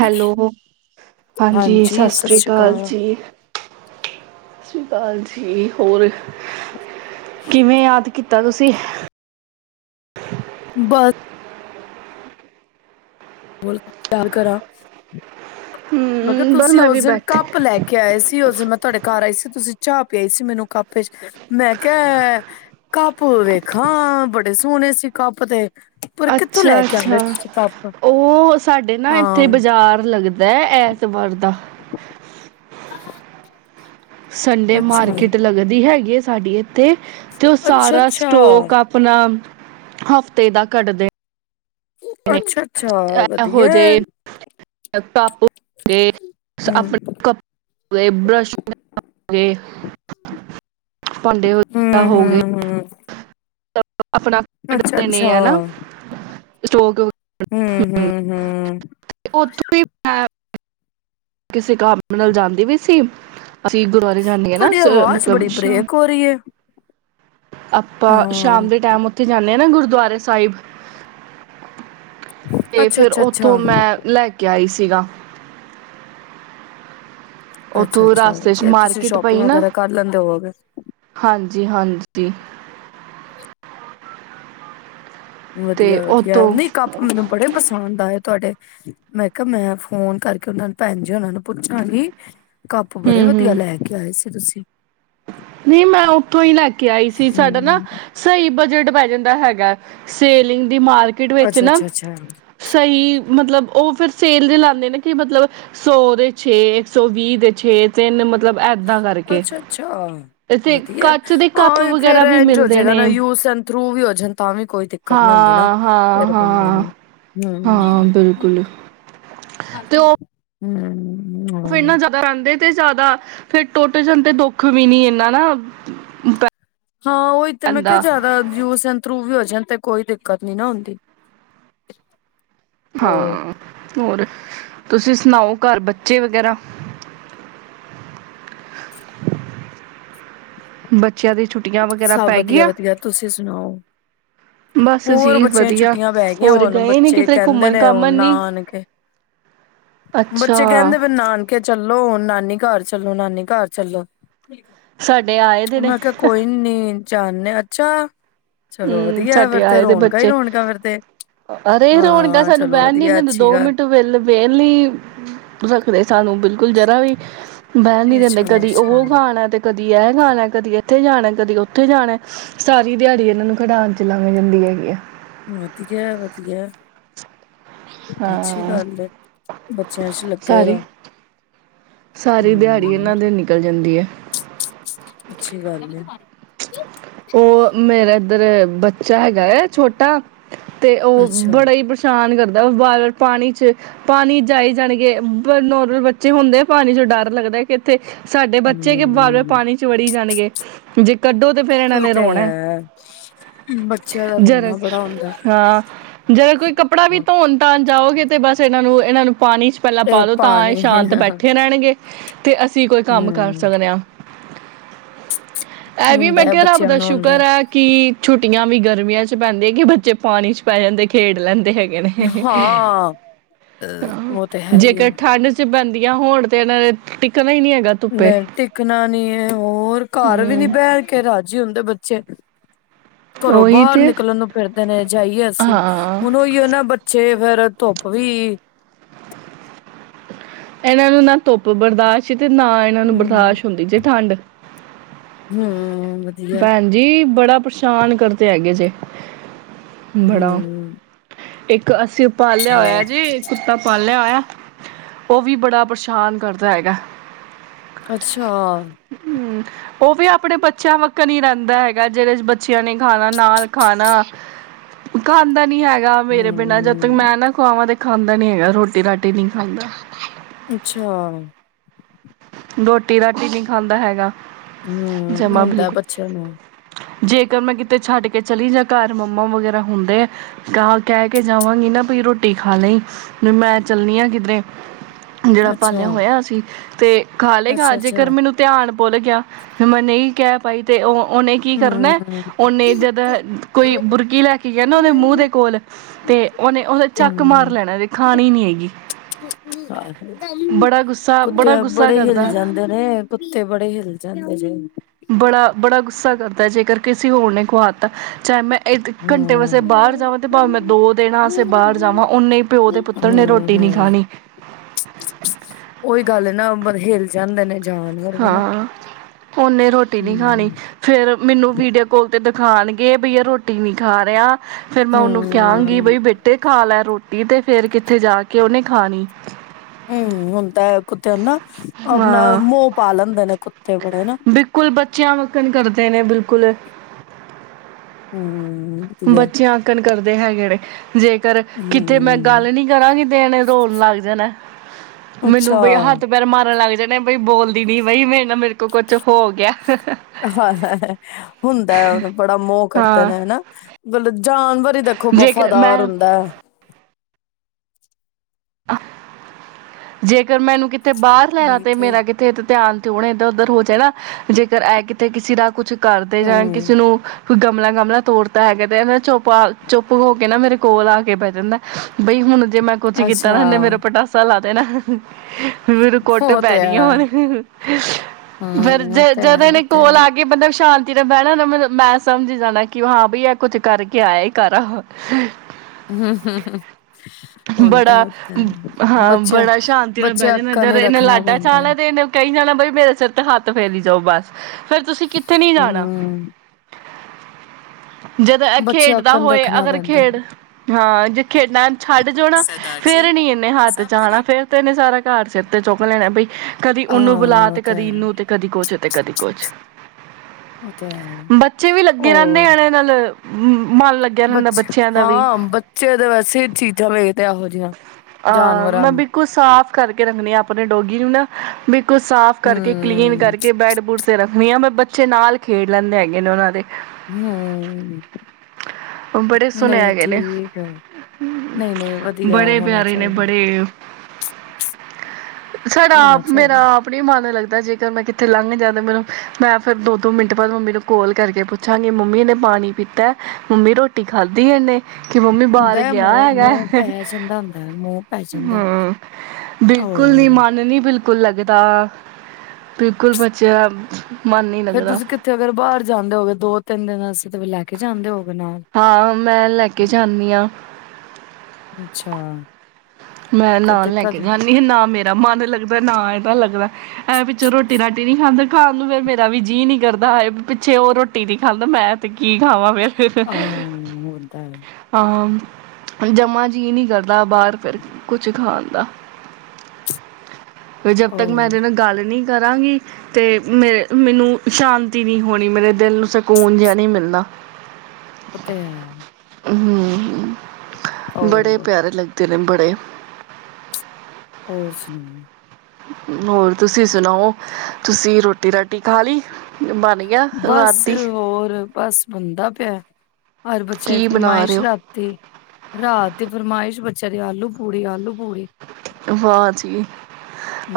Hello, ਹਾਂਜੀ! ਸਤਿ ਸ਼੍ਰੀ ਅਕਾਲ ਜੀ। ਸਤਿ ਸ਼੍ਰੀ ਅਕਾਲ ਜੀ ਹੋਰ? ਕਿਵੇਂ ਯਾਦ ਕੀਤਾ। ਤਾ ਤੁਸੀਂ ਬੰ ਹੋਰ ਕਰਾਂ? ਮੈਂ ਕਿਹਾ ਹਮ ਬਸ ਤੁਸੀਂ ਮੈਂ ਵੀ ਉਸ ਦਿਨ ਬੈਠੀ ਕੱਪ ਲੈ ਕੇ ਆਏ ਸੀ ਉਸ ਦਿਨ ਮੈਂ ਤੁਹਾਡੇ ਘਰ ਆਈ ਸੀ ਤੁਸੀਂ ਚਾਹ ਪਿਆਈ ਸੀ ਮੈਨੂੰ ਕੱਪ ਚ ਮੈਂ ਕਿਹਾ ਕੱਪ ਵੇਖਾਂ ਬੜੇ ਸੋਹਣੇ ਸੀ ਕੱਪ ਤੇ ਪਰ ਕਿੱਥੋਂ ਲੈ ਅੱਛਾ ਕੇ ਆਉਂਦੇ ਅੱਛਾ ਤੁਸੀਂ ਕੱਪ ਉਹ ਸਾਡੇ ਨਾ ਇੱਥੇ ਹਾਂ ਬਾਜ਼ਾਰ ਲੱਗਦਾ ਐਤਵਾਰ ਦਾ ਹਾਂ ਸੰਡੇ ਮਾਰਕੀਟ ਲੱਗਦੀ ਹੈਗੀ ਸਾਡੀ ਇਹ ਤੇ ਤੇ ਉਹ ਅੱਛਾ ਸਾਰਾ ਅੱਛਾ ਸਟੋਕ ਆਪਣਾ ਹਫ਼ਤੇ ਦਾ ਕੱਢਦੇ ਨੇ ਅੱਛਾ ਅੱਛਾ ਵਧੀਆ ਅ ਟਪ ਹੋਗੇ, ਹਮ ਆਪਣੇ ਕੱਪੜੇ, ਬਰੱਸ਼ ਹੋਗੇ, ਵੈ ਭਾਂਡੇ ਵਗੈਰਾ ਹਮ ਹੋ ਗਏ ਹਮ ਹਮ ਆਪਣਾ ਕੱਢ ਅੱਛਾ ਲਣੇ ਅੱਛਾ ਹੈਨਾ ਸਟੋਕ ਹਮ ਹਮ ਹਮ ਉੱਥੋਂ ਹੀ ਮੈਂ ਕਿਸੇ ਕਮ ਨਾਲ ਜਾਂਦੀ ਵੀ ਸੀ ਅਸੀਂ ਗੁਰਦੁਆਰੇ ਜਾਂਦੇ ਆ ਨਾ ਤੁਹਾਡੀ ਸ ਆਵਾਜ਼ ਮਤਲਬ ਬੜੀ ਸ਼ਾਮ ਬ੍ਰੇਕ ਹੋ ਰਹੀ ਹੈ ਆਪਾਂ ਹਾਂ ਸ਼ਾਮ ਦੇ ਟਾਈਮ ਉੱਥੇ ਜਾਂਦੇ ਹਾਂ ਨਾ ਗੁਰਦੁਆਰੇ ਸਾਹਿਬ ਤੇ ਅੱਛਾ, ਫਿਰ ਅੱਛਾ, ਅੱਛਾ, ਉੱਥੋਂ ਮੈਂ ਲੈ ਕੇ ਆਈ ਸੀ ਸੀਗਾ ਅੱਛਾ ਉੱਥੋਂ ਅੱਛਾ ਰਾਸਤੇ ਚ ਵਧੀਆ ਤੁਸੀਂ ਮਾਰਕੀਟ ਸ਼ੋਪਿੰਗ ਪਈ ਵਗੈਰਾ ਕਰ ਲੈਂਦੇ ਹੋਗੇ ਜੀ ਹਾਂਜੀ ਤੇ ਵਧੀਆ ਵਧੀਆ ਉੱਥੋਂ ਨਹੀਂ ਕੱਪ ਮੈਨੂੰ ਬੜੇ ਪਸੰਦ ਆਏ ਤੁਹਾਡੇ ਮੈਂ ਕਿਹਾ ਮੈਂ ਫੋਨ ਕਰਕੇ ਉਹਨਾਂ ਨੂੰ ਭੈਣ ਜੀ ਹੁਨਾ ਨੂੰ ਪੁੱਛਣਾ ਗੀ ਕੱਪ ਬੜੇ ਹੂੰ ਵਧੀਆ ਹੂੰ ਲੈ ਕੇ ਆਏ ਸੀ ਤੁਸੀਂ ਨਹੀਂ ਮੈਂ ਉੱਥੋਂ ਹੀ ਲੈ ਕੇ ਆਈ ਸੀ ਸਾਡਾ ਨਾ ਹੂੰ ਸਹੀ ਬਜਟ ਪੈ ਜਾਂਦਾ ਹੈਗਾ ਸੇਲਿੰਗ ਦੀ ਮਾਰਕੀਟ ਵਿੱਚ ਅੱਛਾ, ਨਾ ਅੱਛਾ, ਅੱਛਾ, ਸਹੀ ਮਤਲਬ ਉਹ ਫੇਿਰ ਸੇਲ ਦੇ ਲਾਂਦੇ ਨੇ ਕਿ ਮਤਲਬ ਸੌ ਦੇ ਛੇ ਇੱਕ ਸੌ ਵੀਹ ਦੇ ਛੇ ਤਿੰਨਲਬ ਮਤਲਬ ਏਦਾਂ ਕਰਕੇ ਹਾਂ ਤੇ ਵਧੀਆ ਕੱਚ ਦੇ ਕੱਪ ਹਾਂ ਫੇਿਰ ਵਗੈਰਾ ਵੀ ਇੰਝ ਹੋ ਮਿਲਦੇ ਜਾਏਗਾ ਨੇ ਨਾ ਯੂਸ ਥਰੂ ਵੀ ਹੋ ਜਾਂ ਤਾਂ ਵੀ ਕੋਈ ਦਿੱਕਤ ਨੀ ਹੁੰਦੀ ਨਾ ਹਾਂ ਹਾਂ ਫਿਰ ਬੰਦੇ ਹਾਂ ਨੂੰ ਹਮ ਹਾਂ ਬਿਲਕੁਲ ਤੇ ਉਹ ਹਮ ਫਿਰ ਨਾ ਜ਼ਿਆਦਾ ਰਹਿੰਦੇ ਤੇ ਜ਼ਿਆਦਾ ਫਿਰ ਟੁੱਟ ਜਾਂਣ ਤੇ ਦੁੱਖ ਵੀ ਨੀ ਇਨਾ ਨਾ ਹਾਂ ਉਹੀ ਤਾਂ ਮੈਂ ਕਿਹਾ ਪੈਂਦਾ ਜ਼ਿਆਦਾ ਯੂਸ ਏਨ ਰੂ ਵੀ ਹੋ ਤੇ ਕੋਈ ਦਿੱਕਤ ਨੀ ਨਾ ਹੁੰਦੀ ਹੋਰ ਹਾਂ ਹੋਰ ਤੁਸੀਂ ਸੁਣਾਓ ਘਰ ਬੱਚੇ ਵਗੈਰਾ ਬੱਚਿਆਂ ਦੀ ਛੁੱਟੀ ਸਭ ਵਧੀਆ ਵਧੀਆ ਤੁਸੀਂ ਸੁਣਾਓ ਬਸ ਹੋਰ ਜੀ ਬੱਚਿਆਂ ਵਧੀਆ ਛੁੱਟੀਆਂ ਪੈ ਗਈਆਂ ਹੋਰ ਹੋੁਣ ਗਏ ਨੀ ਬੱਚੇ ਕਿਤੇ ਕਹਿੰਦੇ ਘੁੰਮਣ ਨੇ ਉਹ ਘਾਮਣ ਨੀ ਨਾਨਕੇ ਬੱਚੇ ਅੱਛਾ ਕਹਿੰਦੇ ਵੀ ਨਾਨਕੇ ਚੱਲੋ ਹੁਣ ਨਾਨੀ ਘਰ ਚੱਲੋ ਨਾਨੀ ਘਰ ਚੱਲੋ ਸਾਡੇ ਆਏ ਦੇ ਨੇ ਤਿੰਨ ਚਾਰ ਨੇ ਅੱਛਾ ਚਲੋ ਹਮ ਵਧੀਆ ਸਾਛਡੇ ਫਿਰ ਤੇ ਆਏ ਦੇ ਰੌਣਕਾਂ ਹੀ ਬੱਚੇ ਰੌਣਕਾਂ ਫਿਰ ਤੇ ਅਰੇ ਰੋਣ ਹਾਂ ਸਾਨੂੰ ਚਲੋ ਵਹਿਣ ਨੀ ਵਧੀਆ ਦਿੰਦੇ ਅੱਛੀ ਦੋ ਗੱਲ ਮਿੰਟ ਵੇਹਲ ਵੇਲ ਨੀ ਰੱਖਦੇ ਸਾਨੂੰ ਬਿਲਕੁਲ ਦਾ ਵੀ ਬਹਿਣ ਨੀ ਦਿੰਦੇ ਅੱਛਾ ਕਦੀ ਅੱਛਾ ਉਹ ਖਾਣਾ ਤੇ ਕਦੀ ਇਹ ਖਾਣਾ ਕਦੀ ਇੱਥੇ ਜਾਣਾ ਕਦੀ ਉੱਥੇ ਜਾਣਾ ਸਾਰੀ ਦਿਹਾੜੀ ਇਹਨਾਂ ਨੂੰ ਖਿਡਣ ਚ ਲਾਗ ਜਾਂਦੀ ਹੈਗੀ ਆ ਵਧੀਆ ਵਧੀਆ ਅੱਛੀ ਹਾਂ ਗੱਲ ਏ ਬੱਚਿਆਂ ਚ ਲੱਗੇ ਸਾਰੀ ਰਹੋ ਸਾਰੀ ਦਿਹਾੜੀ ਹੂੰ ਇਹਨਾਂ ਦੇ ਨਿਕਲ ਜਾਂਦੀ ਹੈ ਅੱਛੀ ਗੱਲ ਹੈ ਉਹ ਮੇਰਾ ਇੱਧਰ ਬੱਚਾ ਹੈਗਾ ਹੈ ਛੋਟਾ ਤੇ ਉਹ ਅੱਛਾ ਹੂੰ ਬੜਾ ਹੀ ਪਰੇਸ਼ਾਨ ਕਰਦਾ ਵਾਰ ਵਾਰ ਪਾਣੀ ਚ ਪਾਣੀ ਜਾਈ ਜਾਣਗੇ ਨੋਰਮਲ ਬੱਚੇ ਹੁੰਦੇ ਪਾਣੀ ਚੋਂ ਡਰ ਲੱਗਦਾ ਕਿ ਇੱਥੇ ਸਾਡੇ ਬੱਚੇ ਕਿ ਵਾਰ ਵਾਰ ਪਾਣੀ ਚ ਵੜੀ ਜਾਣਗੇ ਜੇ ਕੱਢੋ ਫਿਰ ਇਹਨਾਂ ਉਹ ਨੇ ਤੇ ਰੋਣਾ ਹੈ ਬੱਚਿਆਂ ਦਾ ਜਰ ਰੋਣਾ ਬੜਾ ਹੁੰਦਾ ਹਾਂ ਜਦ ਕੋਈ ਕੱਪੜਾ ਵੀ ਧੋਣ ਧਣ ਜਾਓਗੇ ਤੇ ਬਸ ਇਹਨਾਂ ਨੂੰ ਇਹਨਾਂ ਨੂੰ ਪਾਣੀ ਚ ਪਹਿਲਾਂ ਤੇ ਪਾਲੋ ਤਾਂ ਪਾਣੀ ਇਹ ਹੂੰ ਸ਼ਾਂਤ ਬੈਠੇ ਰਹਿਣਗੇ ਤੇ ਅਸੀਂ ਕੋਈ ਕੰਮ ਕਰ ਸਕਦੇ ਹਾਂ ਇਹ ਵੀ ਮੈਂ ਹੁੰਦਾ ਆ ਕਿਹਾ ਬ ਰੱਬ ਦਾ ਸ਼ੁਕਰ ਹੈ ਕਿ ਛੁ ਛੁਟੀਆਂ ਵੀ ਗਰਮੀਆਂ ਚ ਪੈਂਦੀਆਂ ਕਿ ਬੱਚੇ ਪਾਣੀ ਚ ਪੈ ਜਾਂਦੇ ਖੇਡ ਲੈਂਦੇ ਹੈਗੇ ਨੇ ਹਾਂ ਉਹ ਤੇ ਹ ਹੈ ਹੀ ਆ ਜੇਕਰ ਠੰਡ ਚ ਬੰ ਹੋਣ ਤੇ ਇਨਾ ਦੇ ਟਿਕ ਨਹੀਂ ਟਿਕਣਾ ਨੀ ਹੈ ਹੋਰ ਘਰ ਵੀ ਨੀ ਹਮ ਬਹਿਠ ਕੇ ਰਾਜੀ ਹੁੰਦੇ ਬੱਚੇ ਚੱਕ ਘਰੋਂ ਉਹੀ ਬਾਹਰ ਤੇ ਨਿਕਲਣ ਨੂੰ ਫਿਰਦੇ ਨੇ ਜਾਈਏ ਅਸੀਂ ਹਾਂ ਹੁਣ ਉਹੀ ਉਹ ਨਾ ਬੱਚੇ ਫੇਰ ਧੁੱਪ ਵੀ ਇਹਨਾਂ ਨੂੰ ਨਾ ਧੁੱਪ ਬਰਦਾਸ਼ਤ ਤੇ ਨਾ ਇਹਨਾਂ ਨੂੰ ਬਰਦਾਸ਼ਤ ਹੁੰਦੀ ਜੇ ਠੰਡ ਹਮ ਭੈਣਜੀ ਬੜਾ ਪਰੇਸ਼ਾਨ ਕਰਦੇ ਹੈਗੇ ਜੇ ਬੜਾ ਹਮ ਇੱਕ ਅਸੀ ਪ ਲਿਆ ਹੋਇਆ ਜੀ ਕੁੱਤਾ ਪਾਲ ਲਿਆ ਹੋਇਆ ਉਹ ਵੀ ਬੜਾ ਪਰੇਸ਼ਾਨ ਕਰਦਾ ਹੈਗਾ ਅੱਛਾ ਹਮ ਉਹ ਵੀ ਆਪਣੇ ਬੱਚਿਆਂ ਵੱਖਣ ਹੀ ਰਹਿੰਦਾ ਹੈਗਾ ਜਿਹੜੇ ਬੱਚਿਆਂ ਨੇ ਖਾਣਾ ਨਾਲ ਖਾਣਾ ਖਾਂਦਾ ਨੀ ਹੈਗਾ ਗਾ ਮੇਰੇ ਬਿਨਾਂ ਜਦੋਂ ਤੱਕ ਹੂੰ ਮੈਂ ਨਾ ਖੁਵਾਵਾਂ ਦੇ ਖਾਂਦਾ ਨੀ ਹੈਗਾ ਰੋਟੀ ਰਾਟੀ ਨਹੀਂ ਖਾਂਦਾ ਅੱਛਾ ਰੋਟੀ ਰਾਟੀ ਨਹੀਂ ਖਾਂਦਾ ਹੈਗਾ ਹਮ ਜਮਾ ਹੁੰਦਾ ਬਿਲਕੁਲ ਬੱਚਿਆਂ ਨੂੰ ਜੇਕਰ ਮੈਂ ਕਿਤੇ ਛੱਡ ਕੇ ਚਲੀ ਜਾਂ ਘਰ ਮੰਮਾ ਵਗੈਰਾ ਹੁੰਦੇ ਆ ਤਾਂ ਕਹਿ ਕੇ ਜਾਵਾਂਗੀ ਨਾ ਵੀ ਰੋਟੀ ਖਾ ਲਈ ਮੈਂ ਚੱਲਣੀ ਆਂ ਕਿਧਰੇ ਜਿਹੜਾ ਅੱਛਾ, ਪਾਲਿਆ ਹੋਇਆ ਅਸੀ ਤੇ ਖਾ ਲਏਗਾ ਅੱਛਾ-ਅੱਛਾ, ਜੇਕਰ ਮੈਨੂੰ ਧਿਆਨ ਭੁੱਲ ਗਿਆ ਫ ਮੈਂ ਨਹੀਂ ਕਹਿ ਪਾਈ ਤੇ ਉਹ ਉਹਨੇ ਕੀ ਕਰਨਾ ਹੂੰ। ਉਹਓਨੇ ਜਦੋਂ ਕੋਈ ਬੁਰਕੀ ਲੈ ਕੇ ਗਿਆ ਨਾ ਦੇ ਮੂੰਹ ਦੇ ਕੋਲ ਤੇ ਉਹਨੇ ਉਹਦਾ ਚੱਕ ਮਾਰ ਹੂੰ, ਲੈਣਾ ਤੇ ਖਾਣੀ ਨੀ ਹੈਗੀ ਬੜਾ ਗੁੱਸਾ ਬੜਾ ਕੁੱਤੇ ਗੁੱਸਾ ਬੜੇ ਹਿਲ ਕਰਦਾ ਜਾਂਦੇ ਨੇ ਕੁੱਤੇ ਬੜੇ ਹਿਲ ਜਾਂਦੇ ਨੇ ਬੜਾ ਬੜਾ ਗੁੱਸਾ ਕਰਦਾ ਜੇਕਰ ਕਿਸੇ ਹੋਰ ਨੇ ਕੁਹਾਤਾ ਚਾਹੇ ਮੈਂ ਘੰਟੇ ਵਸੇ ਬਾਹਰ ਹੂੰ-ਹੂੰ, ਜਾਵਾਂ ਤੇ ਭਾਵੇਂ ਮੈਂ ਦੋ ਦਿਣਾ ਵਸੇ ਬਾਹਰ ਜਾਵਾਂ ਓਨੇ ਪਿਓ ਦੇ ਪੁੱਤਰ ਨੇ ਰੋਟੀ ਨੀ ਖਾਣੀ ਹੇਲ ਜਾਂਦੇ ਨੇ ਜਾਨਵਰ ਵੀ ਨਾ ਹਾਂ। ਉਹਨੇ ਰੋਟੀ ਨੀ ਖਾਣੀ, ਹੂੰ। ਫੇਰ ਮੈਨੂੰ ਵੀਡੀਓ ਕਾਲ ਤੇ ਦਿਖਾਉਣਗੇ ਬਈਆ ਰੋਟੀ ਨੀ ਖਾ ਰਿਹਾ ਫੇਰ ਮੈਂ ਉਹਨੂੰ ਕਹਾਂਗੀ ਹੂੰ, ਬਈ ਬੇਟੇ ਖਾ ਲੈ ਰੋਟੀ ਨੀ ਤੇ ਫੇਰ ਕਿੱਥੇ ਜਾ ਕੇ ਉਹਨੇ ਖਾਣੀ। ਹਮੱਮ, ਹੁਨਦੈ ਕੁੱਤੇਆਂ ਨਾ ਆਪਣਾ ਹਾਂ ਮੋਹ ਪਾ ਲੈਂਦੇ ਨੇ ਕੁੱਤੇ ਬੜੇ ਨਾ। ਚਿਆਂ ਵਾਕਨ ਕਰਦੇ ਨੇ ਬਿਲਕੁਲ। ਹਮੱਮ। ਬਚਿਆ ਆਕਨ ਕਰਦੇ ਹੈਗੇ ਨੇ ਜੇ ਕਰ ਕਿਤੇ ਮੈਂ ਹੂੰ, ਗੱਲ ਨੀ ਕਰਾਂਗੀ ਤੇ ਏਨੇ ਰੋਨ ਲੱਗ ਜਾਨਾ। ਅੱਛਾ ਮੈਨੂੰ ਬਈ ਹੱਥ ਪੈਰ ਮਾਰਨ ਲੱਗ ਜੇਗਾਚਚਚ ਬਈ ਬੋਲਦੀ ਨੀ ਬਾਈ ਮੇਰੇ ਨਾਲ ਕੁਛ ਹੋ ਗਿਆ। ਹਾਂ ਹੁੰਦਾ ਬੜਾ ਮੋਹ ਕਰਦੇ ਹਾਂ ਨੇ ਹਨਾ। [unintelligible] ਜਾਨਵਰ ਹੀ ਦੇਖੋ ਜੇਕਰ ਵਫ਼ਾਦਾਰ ਮੈਂ ਹੁੰਦਾ ਹੈ। ਜੇਕਰ ਮੈਨੂੰ ਕਿ ਤੇ ਬਾਹਰ ਲੈਆ ਤੇ ਮੇਰਾ ਕਿਥੇ ਧਿਆਨ ਹੁਣ ਇੱਧਰ ਉੱਧਰ ਹੋ ਜੲ ਗਾ ਜੇਕਰ ਐ ਕਿਤੇ ਕਿਸੇ ਦਾ ਕੁਛ ਘਰਦੇ ਜਾਂਨ ਕਿਸੇ ਹੂੰ, ਨੂੰ ਕੋਈ ਗਮਲਾ-ਗਮਲਾ ਤੋੜਤਾ ਹੈਗਾ ਤੇ ਇਹ ਚੁੱਪ ਆ ਚੁੱਪ ਹੋ ਕੇ ਨਾ ਮੇਰੇ ਕੋਲ ਆਕੇ ਬਹਿ ਜਾਂਦਾ, ਬਈ ਹੁਣ ਜੇ ਮੈਂ ਕੁਛ ਕੀ ਹਨ ਇਨੇ ਮੇਰਾ ਅੱਛਾ ਪਟਾਸਾ ਲਾਦੇਨਾ ਹੈ। ਫਿਰ ਮਨੁ ਕੁੱਟ ਉਹ ਤੇ ਪੈਣੀ ਆ ਹੈ ਹੁਣ। ਫੇਰ ਹੂੰ, ਉਹ ਤੇ ਜਦੋਂ ਦੇ ਹੈ ਇਹਨੇ ਉਹ ਤੇ ਕੋਲ ਹੈ ਆ ਕੇ ਬੰਦਾ ਸ਼ਾਂ ਤੇਰੇ ਬਹਿਣਾ ਮੈਂ ਸਮਝ ਹੀ ਜਾਨਾ ਕਿ ਹਾਂ ਬਈ ਇਹ ਕੁੱਝ ਕਰਕੇ ਆਇਆ ਕਾਰਾ। ਹਮ-ਹਮ-ਹਮ। ਉਹਦਾ। ਬੜਾ ਹਾਂ, ਬੜਾ ਸ਼ਾਂਤੀ ਨਾਲ ਬੈਜਾਂਦਾ ਅਕਣ ਜਦ ਹੀ ਇਹਨੇ ਰੱਖਣਾ ਲਾਡਾ ਚ ਪੈਂਦਾ ਆਨੈ ਹੈ। ਤੇ ਇਹਨੇ ਕਈ ਜਾਨਾ ਬਈ ਮੇਰੇ ਸਿਰ ਤੇ ਹੱਥ ਫੇਰੀ ਜਾਓ ਬਸ। ਫੇਰ ਤੁਸੀ ਕਿੱਥੇ ਨੀ ਜਾਨਾ। ਹੂੰ, ਜਦ ਐ ਬੱਚੇ ਖੇਡਦਾ ਅਕਣ ਹੋਏ ਰੱਖਣਾ ਅਗਰ ਪੈਂਦਾ। ਹੈ। ਖੇਡ ਹਾਂ, ਜੈ [inaudible] ਖੇਡਨਾ ਛੱਡ ਜਾਓ ਨਾ ਸਰਦਾਰ ਜੀ, ਫੇਰ ਨਿ ਇਹਨੇ ਹੱਥ ਵਟਸਐਪ ਚ ਆਨਾ ਫੇਰ ਤੇ ਇਹਨੇ ਸਾਰਾ ਘਰ ਸਿਰ ਤੇ ਚੁੱਕ ਲੈਣਾ ਬਈ ਕਦੀ ਨੂੰ ਬੁਲਾ ਹਾਂ ਉਹ ਤੇ ਕਦੀ ਹੈ ਇਹਨੂੰ ਤੇ ਕਦੀ ਕੁਛ ਤੇ ਕਦੀ ਕੁਛ ਉਹ ਤੇ ਹੈ ਬੱਚੇ ਵੀ ਲੱਗੇ ਰਹਿੰਦੇ ਆਣੇ ਨਾਲ ਹੂੰ। ਬਚੇ ਹਾਂ ਬੱਚੇ ਤਾਂ ਵੈਸੇ ਚੀਜ਼ਾਂ ਵੇਖਦੇ ਆਹ ਆ ਮੈਂ ਬਿਲਕੁਲ ਸਾਫ ਕਰਕੇ ਰੱਖਣੀ ਆ ਆਪਣੇ ਡੋਗੀ ਨੂੰ ਨਾ ਬਿਲਕੁਲ ਸਾਫ਼ ਕਰਕੇ ਹਮ ਕਲੀਨ ਕਰਕੇ ਬੈਡ ਬੂਡ ਤੇ ਰੱਖਣੀ ਆ ਮੈਂ ਬਚ ਚੇ ਨਾਲ ਖੇਡ ਲੈਂਦੇ ਹੈਗੇ ਨੇ ਉਹਨਾਂ ਦੇ ਹੂੰ, ਬੜੇ ਸੋਹਣੇ ਨਹੀਂ ਹੈਗੇ ਨੇ ਠੀਕ ਆ ਨਹੀਂ ਨਹੀਂ ਵਧੀ ਬੜੇ ਪਿਆਰੇ ਨੇ ਬੜੇ, ਸਾਡਾ ਹੋਣਾ ਆਪ ਮੇਰਾ ਚਾਹੀਦਾ ਆਪ ਨੀ ਮਨ ਲੱਗ ਵੈਸੇ ਜੇਕਰ ਮੈਂ ਕਿੱਥੇ ਲੰਘ ਜਾਂ ਤਾਂ ਮੈਨੂੰ ਮੈਂ ਫਿਰ ਦੋ ਦੋ ਮਿੰਟ ਬਾਅਦ ਮੰਮੀ ਨੂੰ ਕਲ ਕਰਕੇ ਪੁੱਛਾਂਗੀ ਮੰਮੀ ਇਹਨੇ ਪਾਣੀ ਪੀਤਾ? ਮੰਮੀ ਰੋਟੀ ਖਾਧੀ ਇਹਨੇ? ਕਿ ਮੰਮੀ ਬਾਹਰ ਹੁੰਦਾ ਹੈ ਗਿਆ ਮੋਹ ਹੈਗਾ? ਮੋਹ ਪੈ ਜਾਂਦਾ ਹੁੰਦਾ ਮੋਹ ਪੈ ਜਾਂਦਾ ਹਮ ਬਿਲਕੁਲ ਨੀ ਔਰ ਮਨ ਨੀ ਬਿਲਕੁਲ ਲੱਗਦਾ। ਬਿਲਕੁਲ ਬੱਚਿਆ ਫੇਰ ਤੁਸੀਂ ਕਿੱਥੇ ਅਗਰ ਬਾਹਰ ਜਾਂਦੇ ਹੋਗੇ ਤੋਂ ਤਿੰਨ ਦਿਨਾਂ ਸੀ ਤੇ ਫਿਰ ਲੈ ਕੇ ਜਾਂਦੇ ਹੋ? ਹਾਂ ਮੈਂ ਲੈ ਕੇ ਜਾਂਨੀ ਹਾਂ ਅੱਛਾ ਮੈਂ ਫਿਰ ਨਾਲ ਲੈ ਕੇ ਦਿੱਕਤ ਜਾਂਦੀ ਸੀ ਨਾ ਮੇਰਾ ਮਨ ਲੱਗਦਾ ਨਾ ਇਹਦਾ ਲੱਗਦਾ। ਐ ਪਿੱਛੋਂ ਰੋਟੀ ਰਾਟੀ ਨੀ ਖਾਂਦਾ ਖਾਣ ਨੂੰ ਫਿਰ ਮੇਰਾ ਵੀ ਜੀਅ ਨੀ ਕਰਦਾ ਹਾਏ ਪਿੱਛੇ ਉਹ ਰੋਟੀ ਨੀ ਖਾਂਦਾ ਮੈਂ ਤੇ ਕੀ ਖਾਵਾਂ ਫੇਿਰ ਹਾਂ ਹੋਦਾ ਆ ਜੰਮਾ ਜੀਅ ਨਹੀ ਕਰਦਾ ਬਾਹਰ ਫਿਰ ਕੁਛ ਖਾਣ ਦਾ ਜਬ ਤੱਕ ਮੈਂ ਹੋਰ ਇਹਦੇ ਨੂੰ ਗੱਲ ਨੀ ਕਰਾਂਗੀ ਤੇ ਮੇ ਮੈਨੂੰ ਸ਼ਾਂਤੀ ਨਹੀਂ ਹੋਣੀ ਮੇਰੇ ਦਿਲ ਨੂੰ ਸਕੂਨ ਜਿਹਾ ਨਹੀਂ ਮਿਲਦਾ। ਓਤੇ ਹੈ ਹੂੰ ਬੜੇ ਹੋਰ ਪਿਆਰੇ ਲੱਗ ਤਿਲੰਮਬਰੇ ਔਰ ਸੁਣਾਓ? ਹੋਰ ਤੁਸੀਂ ਸੁਣਾਓ। ਤੁਸੀਂ ਰੋਟੀ ਰਾਟੀ ਖਾ ਲਈ? ਬਣ ਗਿਆ ਬਸ ਰਾਤ ਦੀ ਹੋਰ ਬਸ ਬਨਦਾ ਪਿਆ। ਹਰ ਬੱਚਾ ਦੀ ਕੀ ਬਣਾ ਰਹੇ ਫਰਮਾਇਸ਼ ਹੋ ਰਾਤੀ, ਰਾਤ ਦੀ ਫਰਮਾਇਸ਼ ਬਚ ਚੜੇ ਆਲੂ--ਪੂੜੀ ਆਲੂ ਪੂੜੀ ਵਾਹ ਜੀ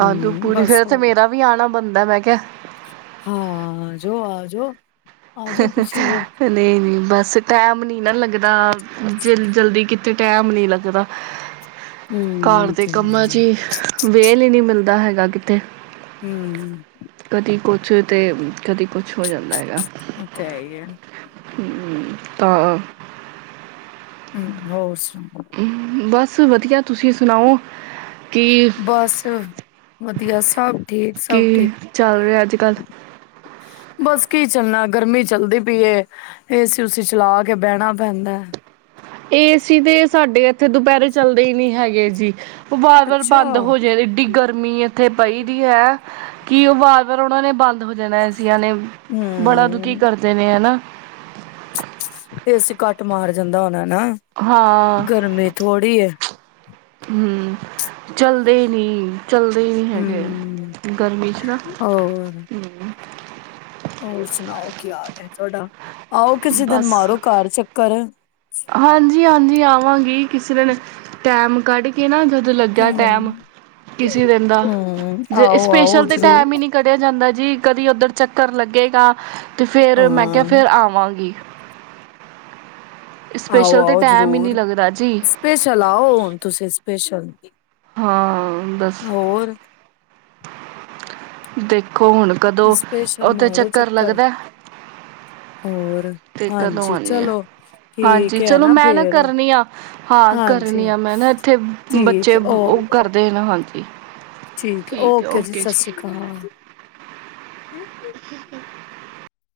ਆਲੂ ਪੂੜੀ ਬਸ ਫਿਰ ਤੇ ਹੋ ਮੇਰਾ ਵੀ ਆਣਾ ਬਣਦਾ ਮੈਂ ਕਿਹਾ ਹਾਂ ਜੋ ਆ ਜੋ ਨਹੀਂ ਨਹੀਂ ਬਸ ਟੈਮ ਨੀ ਨਾ ਲੱਗਦਾ ਜ ਜਲਦੀ ਕਿਤੇ ਟੈਮ ਨੀ ਲੱਗਦਾ ਘਰ ਹੂੰ ਦੇ ਤੇ ਕੰਮਾਂ ਚ ਹੀ ਵੇਹਲ ਹੀ ਨਹੀਂ ਮਿਲਦਾ ਹੈਗਾ ਲੱ ਕਿਥੇ ਹਮ ਹ ਕੁਛ ਤੇ ਕਦੀ ਕੁਛ ਹੋ ਜਾਂਦਾ ਹੈਗਾ ਈ ਆ ਤਾਂ ਹਮ ਹੋਰ ਸੁਣਾਓ ਬਸ ਵਧੀਆ ਤੁਸੀਂ ਸੁਣਾਓ ਕਿ ਬਸ ਵਧੀਆ ਸਭ ਠੀਕ ਕੀ ਸਭ ਠੀਕ ਚੱਲ ਰਿਹਾ ਅਜ ਕੱਲ ਬਸ ਕੀ ਚੱਲਣਾ ਗਰਮੀ ਚੱਲਦੀ ਪਈਏ ਏਸੀ ਸੀ ੳਸੀ ਚਲਾ ਕੇ ਬਹਿਣਾ ਪੈਂਦਾ ਹੈ ਏ ਸੀ ਤੇ ਸਾਡੇ ਇੱਥੇ ਦੁਪਹਿਰੇ ਚੱਲਦੇ ਹੀ ਨਹੀਂ ਹੈਗੇ ਜੀ ਉਹ ਵਾਰ ਵਾਰ ਅੱਛਾ ਬੰਦ ਹੋ ਜਾਏ ਇਏਡੀ ਗਰਮੀ ਇੱਥੇ ਪਈਦੀ ਹੈ ਕਿ ਉਹ ਵਾਰ ਵਾਰ ਉਹਨਾਂ ਨੇ ਬੰਦ ਹੋ ਜਾਣਾ ਏਸੀਆਂਨੇ ਬੜਾ ਦੁਖੀ ਹੂੰ ਕਰਦੇ ਨੇ ਹਨਾ ਤੇ ਅਸੀਂ ਕੱਟ ਮਾਰ ਜਾਂਦਾ ਉਹਨਾ ਨਾ ਹਾਂ ਗਰਮੀ ਥੋੜੀ ਹੈ ਹਮ ਚੱਲਦੇ ਹੀ ਨੀ ਚੱਲਦੇ ਹੀ ਨਹੀਂ ਹੈਗੇ ਹੂੰ ਗਰਮੀ 'ਚ ਨਾ ਹੋਰ ਹੋਰ ਸੁਣਾਓ ਕੀ ਹਾਲ ਹੈ ਤੁਹਾਡਾ ਆਓ ਕਿਸੇ ਦਿਨ ਮਾਰੋ ਘਰ ਚੱਕਰ ਹਾਂਜੀ ਹਾਂਜੀ ਆਵਾਂਗੀ ਕਿਸੇ ਦਿਨ ਟੈਮ ਕੱਢ ਕੇ ਨਾ ਜੋਂ ਲੱਗਿਆ ਹਮ ਟੈਮ ਕਿਸੇ ਦਿਨ ਦਾ ਹਮ ਜੇ ਆਓ ਆਓ ਸਪੇਸ਼ਲ ਤੇ ਜ਼ਰੂਰ ਟੈਮ ਹੀ ਨੀ ਕੱਢਿਆ ਜਾਂਦਾ ਜੀ ਕਦੀ ਉੱਧਰ ਚੱਕਰ ਲੱਗੇਗਾ ਤੇ ਫੇਰ ਮੈਂ ਕਿਹਾ ਹਾਂ ਫੇਰ ਆਵਾਂਗੀ ਆਓ ਸਪੈਸ਼ਲ ਤੇ ਆਓ ਟੈਮ ਹੀ ਨਹੀਂ ਜਰੂਰ ਲੱਗਦਾ ਜੀ ਸਪੈਸ਼ਲ ਆਓ ਹੁਣ ਤੁਸੀਂ ਸਪੈਸ਼ਲ ਇੱਕ ਹਾਂ ਬਸ ਦੇਖ ਦੇਖੋ ਹੁਣ ਕਦੋਂ ਸਪੈਸ਼ਲ ਓਥੇ ਮਾਰੋ ਚੱਕਰ ਲੱਗਦਾ ਹੋਰ ਤੇ ਕਦੋਂ ਹਾਂਜੀ ਆਉਣੀ ਆ ਚਲੋ ਹਾਂਜੀ ਠੀਕ ਹੈ ਚਲੋ ਮੈਂ ਨਾ ਫੇਰ ਕਰਨੀ ਆ ਹਾਂ ਕਰਨੀ ਹਾਂਜੀ ਆ ਮੈਂ ਨਾ ਇੱਥੇ ਬੱਚੇ ਠੀਕ ਓ ਉਹ ਕਰਦੇ ਨਾ ਹਾਂਜੀ [unintelligible] ਠੀਕ ਓਕੇ ਜੀ ਸਤਿ ਸ੍ਰੀ ਅਕਾਲ [unintelligible]